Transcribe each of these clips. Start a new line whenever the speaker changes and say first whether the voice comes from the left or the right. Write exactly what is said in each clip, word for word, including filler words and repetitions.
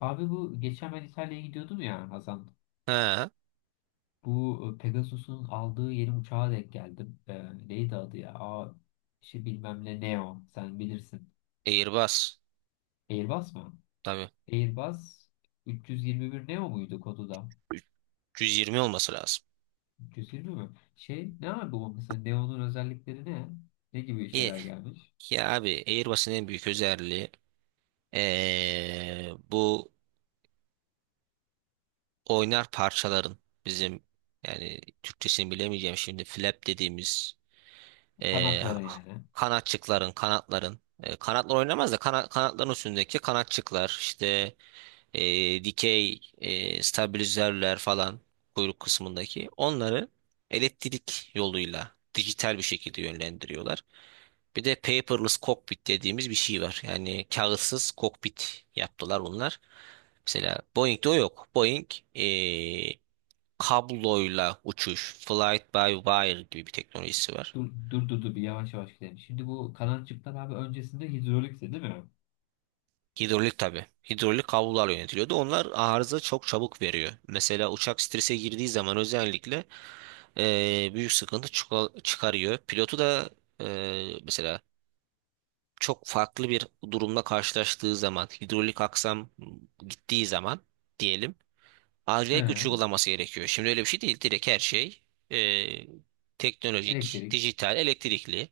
left: Abi bu geçen ben İtalya'ya gidiyordum ya Hasan.
right: Ha,
left: Bu e, Pegasus'un aldığı yeni uçağa denk geldim. E, neydi adı ya? Aa, şey bilmem ne Neo. Sen bilirsin.
right: Airbus.
left: Airbus mu?
right: Tabii.
left: Airbus üç yüz yirmi bir Neo muydu kodu da?
right: üç yüz yirmi olması lazım.
left: üç yüz yirmi mi? Şey ne abi bu mesela Neo'nun özellikleri ne? Ne gibi
right: Ye.
left: şeyler gelmiş?
right: Ya abi Airbus'un en büyük özelliği ee, bu oynar parçaların bizim yani Türkçesini bilemeyeceğim şimdi flap dediğimiz ee,
left: Kanatlara
right: ha-
left: yani.
right: kanatçıkların kanatların ee, kanatlar oynamaz da kana- kanatların üstündeki kanatçıklar işte ee, dikey ee, stabilizörler falan kuyruk kısmındaki onları elektrik yoluyla dijital bir şekilde yönlendiriyorlar. Bir de paperless cockpit dediğimiz bir şey var. Yani kağıtsız kokpit yaptılar bunlar. Mesela Boeing'de o yok. Boeing eee, kabloyla uçuş, flight by wire gibi bir teknolojisi var.
left: Dur dur dur, dur bir yavaş yavaş gidelim. Şimdi bu kanatçıklar abi öncesinde hidrolikti değil mi?
right: Hidrolik tabii. Hidrolik kablolar yönetiliyordu. Onlar arıza çok çabuk veriyor. Mesela uçak strese girdiği zaman özellikle eee, büyük sıkıntı çıka- çıkarıyor. Pilotu da eee, mesela çok farklı bir durumla karşılaştığı zaman, hidrolik aksam gittiği zaman diyelim.
left: He.
right: Acayip güç uygulaması gerekiyor. Şimdi öyle bir şey değil. Direkt her şey e, teknolojik,
left: Elektrik.
right: dijital, elektrikli.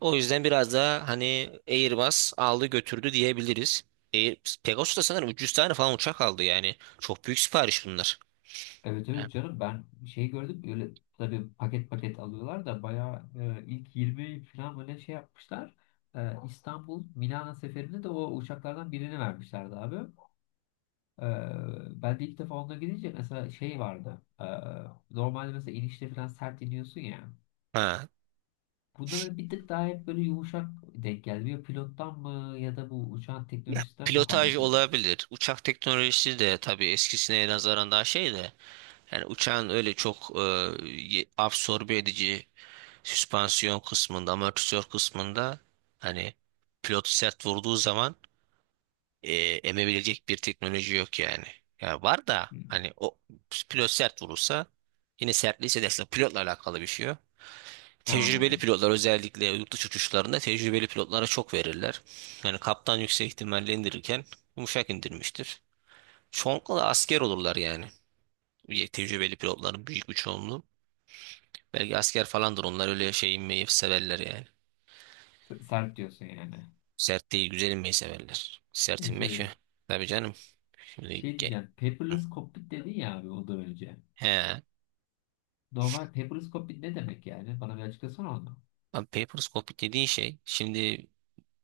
right: O yüzden biraz daha hani Airbus aldı götürdü diyebiliriz. Air, Pegasus da sanırım üç yüz tane falan uçak aldı yani. Çok büyük sipariş bunlar.
left: Evet
right: Yani.
left: evet canım, ben şey gördüm, öyle tabii paket paket alıyorlar da bayağı e, ilk yirmi falan böyle şey yapmışlar. E, İstanbul Milano seferinde de o uçaklardan birini vermişlerdi abi. E, Ben de ilk defa onunla gidince mesela şey vardı. E, normalde mesela inişte falan sert iniyorsun ya.
right: Ha.
left: Bunda böyle bir tık daha hep böyle yumuşak denk geldi. Ya pilottan mı ya da bu uçağın
right: Ya,
left: teknolojisinden mi
right: pilotaj
left: kaynaklıydı?
right: olabilir. Uçak teknolojisi de tabii eskisine nazaran daha şey de. Yani uçağın öyle çok e, ye- absorbe edici süspansiyon kısmında, amortisör kısmında hani pilotu sert vurduğu zaman e, emebilecek bir teknoloji yok yani. Ya var da
left: Hmm,
right: hani o pilot sert vurursa yine sertliği hissedersin. Pilotla alakalı bir şey yok.
left: ne
right: Tecrübeli
left: anladım.
right: pilotlar özellikle yurt dışı uçuşlarında tecrübeli pilotlara çok verirler. Yani kaptan yüksek ihtimalle indirirken yumuşak indirmiştir. Çoğunlukla da asker olurlar yani. Tecrübeli pilotların büyük bir çoğunluğu. Belki asker falandır onlar öyle şey inmeyi severler yani.
left: S- Sert diyorsun yani.
right: Sert değil güzel inmeyi severler. Sert inmek
left: Şey,
right: ya. Tabii canım. Şimdi
left: şey
right: ge-
left: diyeceğim. Paperless cockpit dedin ya abi ondan önce.
right: He.
left: Normal paperless cockpit ne demek yani? Bana bir açıklasana onu.
right: Abi paperscope dediğin şey şimdi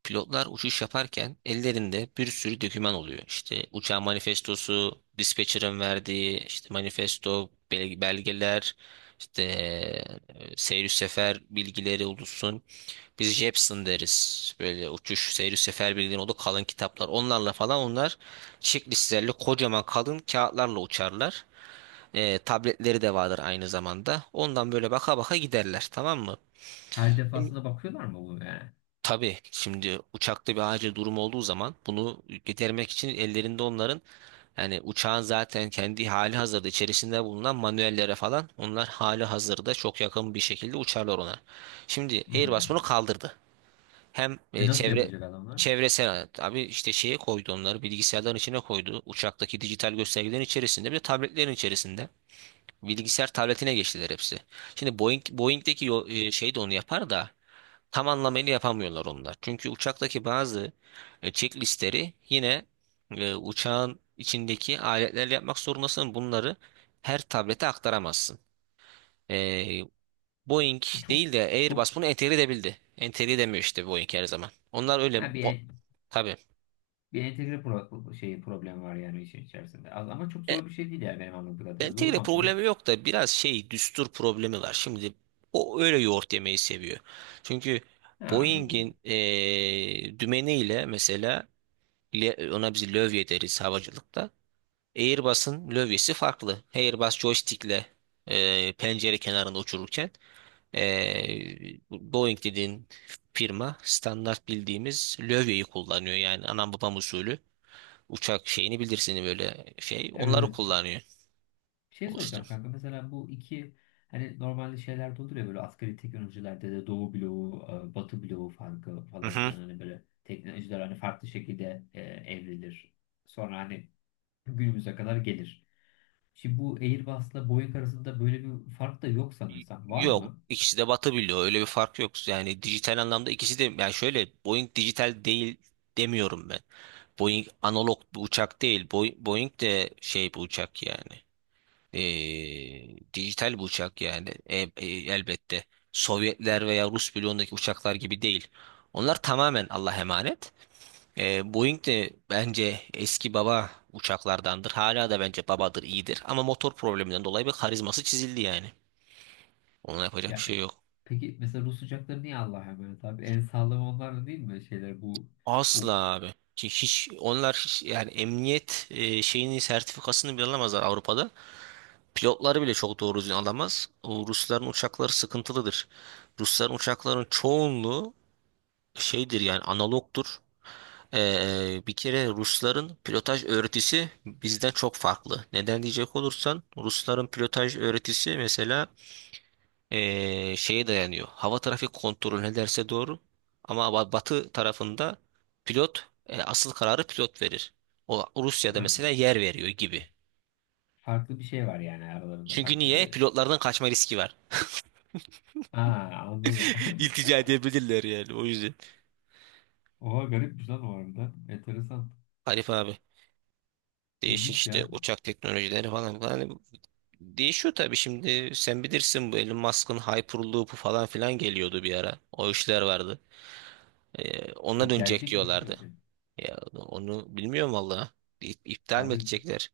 right: pilotlar uçuş yaparken ellerinde bir sürü doküman oluyor. İşte uçağın manifestosu, dispatcher'ın verdiği işte manifesto, bel- belgeler, işte e, seyir sefer bilgileri olursun. Biz Jepson deriz. Böyle uçuş seyir sefer bilgileri o da kalın kitaplar. Onlarla falan onlar checklistlerle kocaman kalın kağıtlarla uçarlar. E, tabletleri de vardır aynı zamanda. Ondan böyle baka baka giderler, tamam mı?
left: Her
right: Şimdi-
left: defasında bakıyorlar mı bunu yani?
right: Tabii şimdi uçakta bir acil durum olduğu zaman bunu gidermek için ellerinde onların yani uçağın zaten kendi hali hazırda içerisinde bulunan manuellere falan onlar hali hazırda çok yakın bir şekilde uçarlar ona. Şimdi Airbus bunu
left: Hmm.
right: kaldırdı. Hem
left: E
right: e,
left: nasıl
right: çevre
left: yapacak adamlar?
right: çevresel abi işte şeye koydu, onları bilgisayarların içine koydu. Uçaktaki dijital göstergelerin içerisinde bir de tabletlerin içerisinde. Bilgisayar tabletine geçtiler hepsi. Şimdi Boeing, Boeing'deki yo- e, şey de onu yapar da tam anlamıyla yapamıyorlar onlar. Çünkü uçaktaki bazı e, checklistleri yine e, uçağın içindeki aletlerle yapmak zorundasın. Bunları her tablete aktaramazsın. E, Boeing
left: E çok
right: değil de
left: çok
right: Airbus bunu entegre edebildi. Entegre edemiyor işte Boeing her zaman. Onlar öyle
left: ha bir
right: bo-
left: en-
right: tabii.
left: bir entegre pro şey problem var yani işin içerisinde. Az- Ama çok zor bir şey değil yani benim anladığım kadarıyla. Doğru
right: Entegre
left: mu anlıyorum?
right: problemi yok da biraz şey düstur problemi var. Şimdi o öyle yoğurt yemeyi seviyor. Çünkü
left: Ha, anladım.
right: Boeing'in eee dümeniyle mesela le- ona biz lövye deriz havacılıkta. Airbus'un lövyesi farklı. Airbus joystick'le eee, pencere kenarında uçururken eee, Boeing dediğin firma standart bildiğimiz lövyeyi kullanıyor. Yani anam babam usulü uçak şeyini bilirsin, böyle şey
left: Evet,
right: onları
left: evet.
right: kullanıyor.
left: Şey
right: O işte.
left: soracağım kanka, mesela bu iki, hani normalde şeylerde olur ya böyle asgari teknolojilerde de Doğu bloğu, e, Batı bloğu farkı falan filan, hani böyle teknolojiler hani farklı şekilde e, evrilir. Sonra hani günümüze kadar gelir. Şimdi bu Airbus'la Boeing arasında böyle bir fark da yok sanırsam. Var
right: Yok,
left: mı?
right: ikisi de batabiliyor, öyle bir fark yok yani dijital anlamda ikisi de. Yani şöyle, Boeing dijital değil demiyorum ben. Boeing analog bir uçak değil. Boeing, Boeing de şey bir uçak yani. Ee, dijital bir uçak yani. E- e, elbette Sovyetler veya Rus bloğundaki uçaklar gibi değil, onlar tamamen Allah'a emanet. Ee, Boeing de bence eski baba uçaklardandır, hala da bence babadır, iyidir ama motor probleminden dolayı bir karizması çizildi yani, ona yapacak bir şey
left: Yani
right: yok.
left: peki mesela Rus uçakları niye Allah'a emanet abi? En sağlam onlar da değil mi şeyler bu o?
right: Asla abi. Ki hiç onlar hiç- yani emniyet e, şeyini, sertifikasını bile alamazlar Avrupa'da. Pilotları bile çok doğru düzgün alamaz. O Rusların uçakları sıkıntılıdır. Rusların uçakların çoğunluğu şeydir yani, analogdur. Ee, bir kere Rusların pilotaj öğretisi bizden çok farklı. Neden diyecek olursan, Rusların pilotaj öğretisi mesela eee, şeye dayanıyor. Hava trafik kontrolü ne derse doğru. Ama ba- batı tarafında pilot, e, asıl kararı pilot verir. O, Rusya'da
left: Ha,
right: mesela yer veriyor gibi.
left: farklı bir şey var yani aralarında,
right: Çünkü
left: farklı
right: niye?
left: bir...
right: Pilotlardan kaçma riski var.
left: Aa, anladım.
right: İltica edebilirler yani, o yüzden.
left: Oha garipmiş lan o arada. Enteresan.
right: Arif abi, değişik
left: İlginç
right: işte
left: ya.
right: uçak teknolojileri falan falan. Hani değişiyor tabii. Şimdi sen bilirsin, bu Elon Musk'ın Hyperloop'u falan filan geliyordu bir ara. O işler vardı. Ee, ona
left: O
right: dönecek
left: gelecek mi
right: diyorlardı.
left: bilmiyoruz yani.
right: Ya onu bilmiyorum valla. İp- İptal mi
left: Abi
right: edecekler?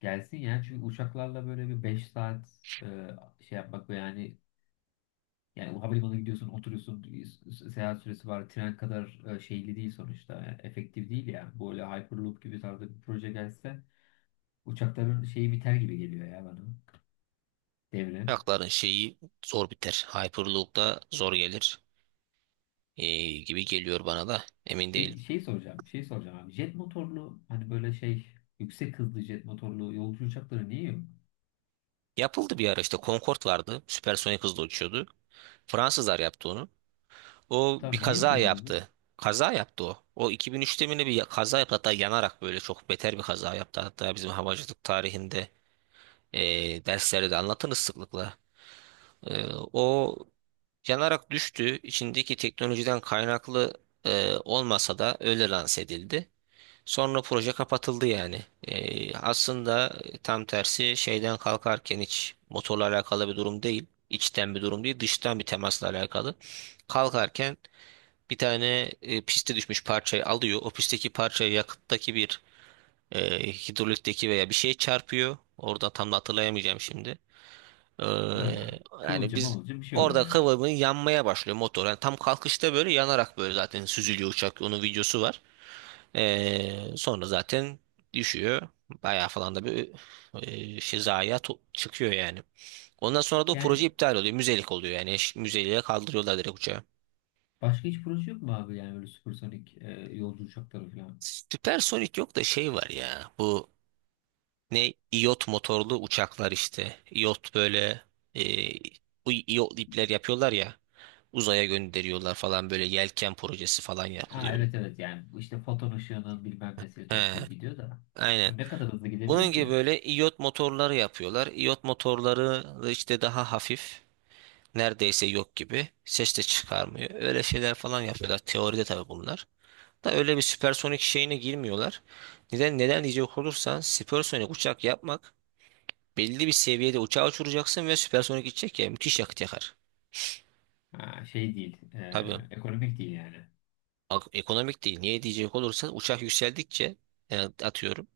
left: gelsin ya, çünkü uçaklarla böyle bir beş saat e, şey yapmak ve yani, yani o havalimanına gidiyorsun, oturuyorsun, s- seyahat süresi var. Tren kadar e, şeyli değil sonuçta. Yani efektif değil ya. Böyle Hyperloop gibi tarzda bir proje gelse uçakların şeyi biter gibi geliyor ya bana. Devre.
right: Uçakların şeyi zor biter. Hyperloop'da zor gelir. Ee, gibi geliyor bana da. Emin değilim.
left: Peki şey soracağım. Şey soracağım abi. Jet motorlu hani böyle şey yüksek hızlı jet motorlu yolcu uçakları niye yok?
right: Yapıldı bir ara, işte Concorde vardı. Süpersonik hızla uçuyordu. Fransızlar yaptı onu. O bir
left: Tamam niye
right: kaza
left: kullanılıyor?
right: yaptı. Kaza yaptı o. O iki bin üçte mi ne bir ya- kaza yaptı. Hatta yanarak, böyle çok beter bir kaza yaptı. Hatta bizim havacılık tarihinde ee, derslerde de anlatırız sıklıkla. Ee, O yanarak düştü. İçindeki teknolojiden kaynaklı e, olmasa da öyle lanse edildi. Sonra proje kapatıldı yani. Ee, aslında tam tersi, şeyden kalkarken hiç motorla alakalı bir durum değil. İçten bir durum değil, dıştan bir temasla alakalı. Kalkarken bir tane e, piste düşmüş parçayı alıyor. O pistteki parçayı, yakıttaki bir e, hidrolikteki veya bir şey çarpıyor. Orada, tam da hatırlayamayacağım şimdi. Ee,
left: Ha,
right: yani
left: kıvılcım
right: biz,
left: mıvılcım bir şey oluyor
right: orada
left: yani.
right: kıvamı yanmaya başlıyor motor. Yani tam kalkışta böyle yanarak böyle zaten süzülüyor uçak. Onun videosu var. Ee, sonra zaten düşüyor. Bayağı falan da bir e, şey zayiat o- çıkıyor yani. Ondan sonra da o
left: Yani
right: proje iptal oluyor. Müzelik oluyor yani. Eş- Müzeliğe kaldırıyorlar direkt uçağı.
left: başka hiç proje yok mu abi, yani böyle süpersonik e, yolcu uçakları falan?
right: Süpersonik yok da şey var ya. Bu ne iyot motorlu uçaklar işte. İyot böyle e, bu iyotlu ipler yapıyorlar ya. Uzaya gönderiyorlar falan, böyle yelken projesi falan
left: Ha,
right: yapılıyor.
left: evet evet, yani bu işte foton ışığının bilmem nesini
right: He,
left: toplayıp gidiyor da.
right: aynen.
left: O ne kadar hızlı
right: Bunun
left: gidebilir
right: gibi,
left: ki?
right: böyle iyot motorları yapıyorlar. İyot motorları da işte daha hafif. Neredeyse yok gibi. Ses de çıkarmıyor. Öyle şeyler falan yapıyorlar. Teoride tabii bunlar. Da öyle bir süpersonik şeyine girmiyorlar. Neden neden diyecek olursan, süpersonik uçak yapmak, belli bir seviyede uçağa uçuracaksın ve süpersonik gidecek ya, müthiş yakıt yakar.
left: Ha, şey değil,
right: Tabii
left: e, ekonomik değil yani.
right: ak- ekonomik değil. Niye diyecek olursan, uçak yükseldikçe e, atıyorum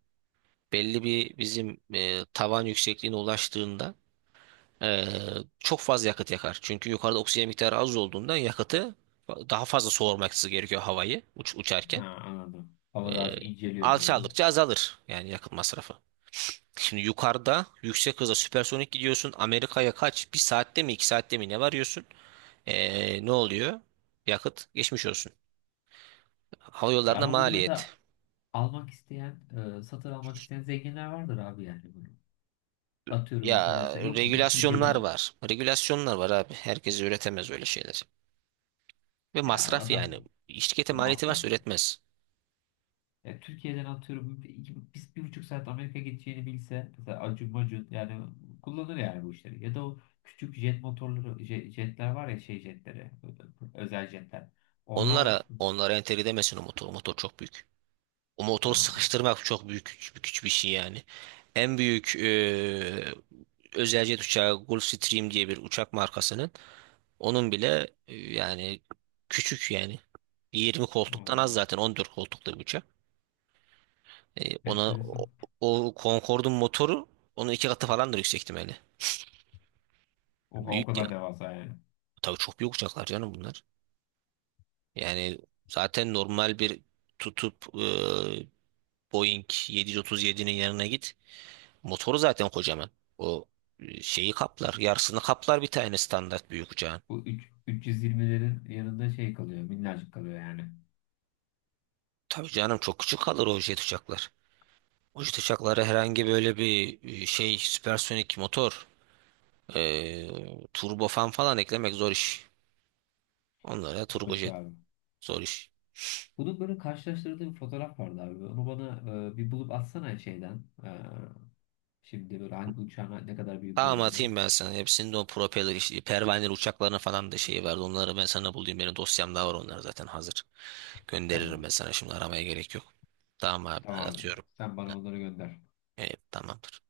right: belli bir bizim e, tavan yüksekliğine ulaştığında e, çok fazla yakıt yakar. Çünkü yukarıda oksijen miktarı az olduğundan yakıtı daha fazla soğurması gerekiyor havayı, uç,
left: Ha,
right: uçarken.
left: anladım.
right: E,
left: Hava daha çok inceliyor tabii.
right: Alçaldıkça azalır yani yakıt masrafı. Şimdi yukarıda yüksek hızla süpersonik gidiyorsun. Amerika'ya kaç? Bir saatte mi, iki saatte mi ne varıyorsun? Ee, ne oluyor? Yakıt geçmiş olsun. Hava
left: Ya
right: yollarına
left: ama bunu mesela
right: maliyet.
left: almak isteyen, e, satın almak isteyen zenginler vardır abi yani bunu. Atıyorum mesela
right: Ya
left: sen- yok mudur
right: regülasyonlar
left: Türkiye'den?
right: var. Regülasyonlar var abi. Herkes üretemez öyle şeyler. Ve
left: Ya
right: masraf
left: adam,
right: yani. Şirkete maliyeti
left: masraf.
right: varsa üretmez.
left: Ya Türkiye'den atıyorum iki- biz bir buçuk saat Amerika gideceğini bilse, mesela Acun Macun yani kullanır yani bu işleri. Ya da o küçük jet motorları, je- jetler var ya, şey jetleri, ö- özel jetler. Onlar
right: Onlara onlara entegre edemezsin o motor. O motor çok büyük. O motoru
left: ha,
right: sıkıştırmak çok büyük güç, güç bir şey yani. En büyük eee özel jet uçağı Gulfstream diye bir uçak markasının, onun bile e, yani küçük yani, yirmi koltuktan az
left: anladım.
right: zaten, on dört koltuklu bir uçak. E, ona
left: Enteresan.
right: o, o Concorde'un motoru, onun iki katı falandır yüksek ihtimalle.
left: Oha, o
right: Büyük ya.
left: kadar devasa yani.
right: Tabii çok büyük uçaklar canım bunlar. Yani zaten normal bir tutup, e, Boeing yedi otuz yedinin yanına git. Motoru zaten kocaman. O e, şeyi kaplar. Yarısını kaplar bir tane standart büyük uçağın.
left: Bu üç- 320'lerin yanında şey kalıyor, minnacık kalıyor yani.
right: Tabii canım, çok küçük kalır o jet uçaklar. O jet uçaklara herhangi böyle bir e, şey süpersonik motor, e, turbofan falan eklemek zor iş. Onlara
left: Zor iş
right: turbojet,
left: abi.
right: zor iş.
left: Bunun böyle karşılaştırdığı bir fotoğraf vardı abi. Onu bana e, bir bulup atsana şeyden. E, şimdi böyle hangi uçağın ne kadar büyük
right: Tamam
left: olduğunu.
right: atayım ben sana. Hepsinin de o propeller işi, pervaneler uçaklarına falan da şeyi vardı. Onları ben sana bulayım. Benim dosyamda var onlar, zaten hazır. Gönderirim
left: Tamam.
right: ben sana. Şimdi aramaya gerek yok. Tamam abi hadi
left: Tamam abi.
right: atıyorum.
left: Sen bana onları gönder.
right: Evet, tamamdır.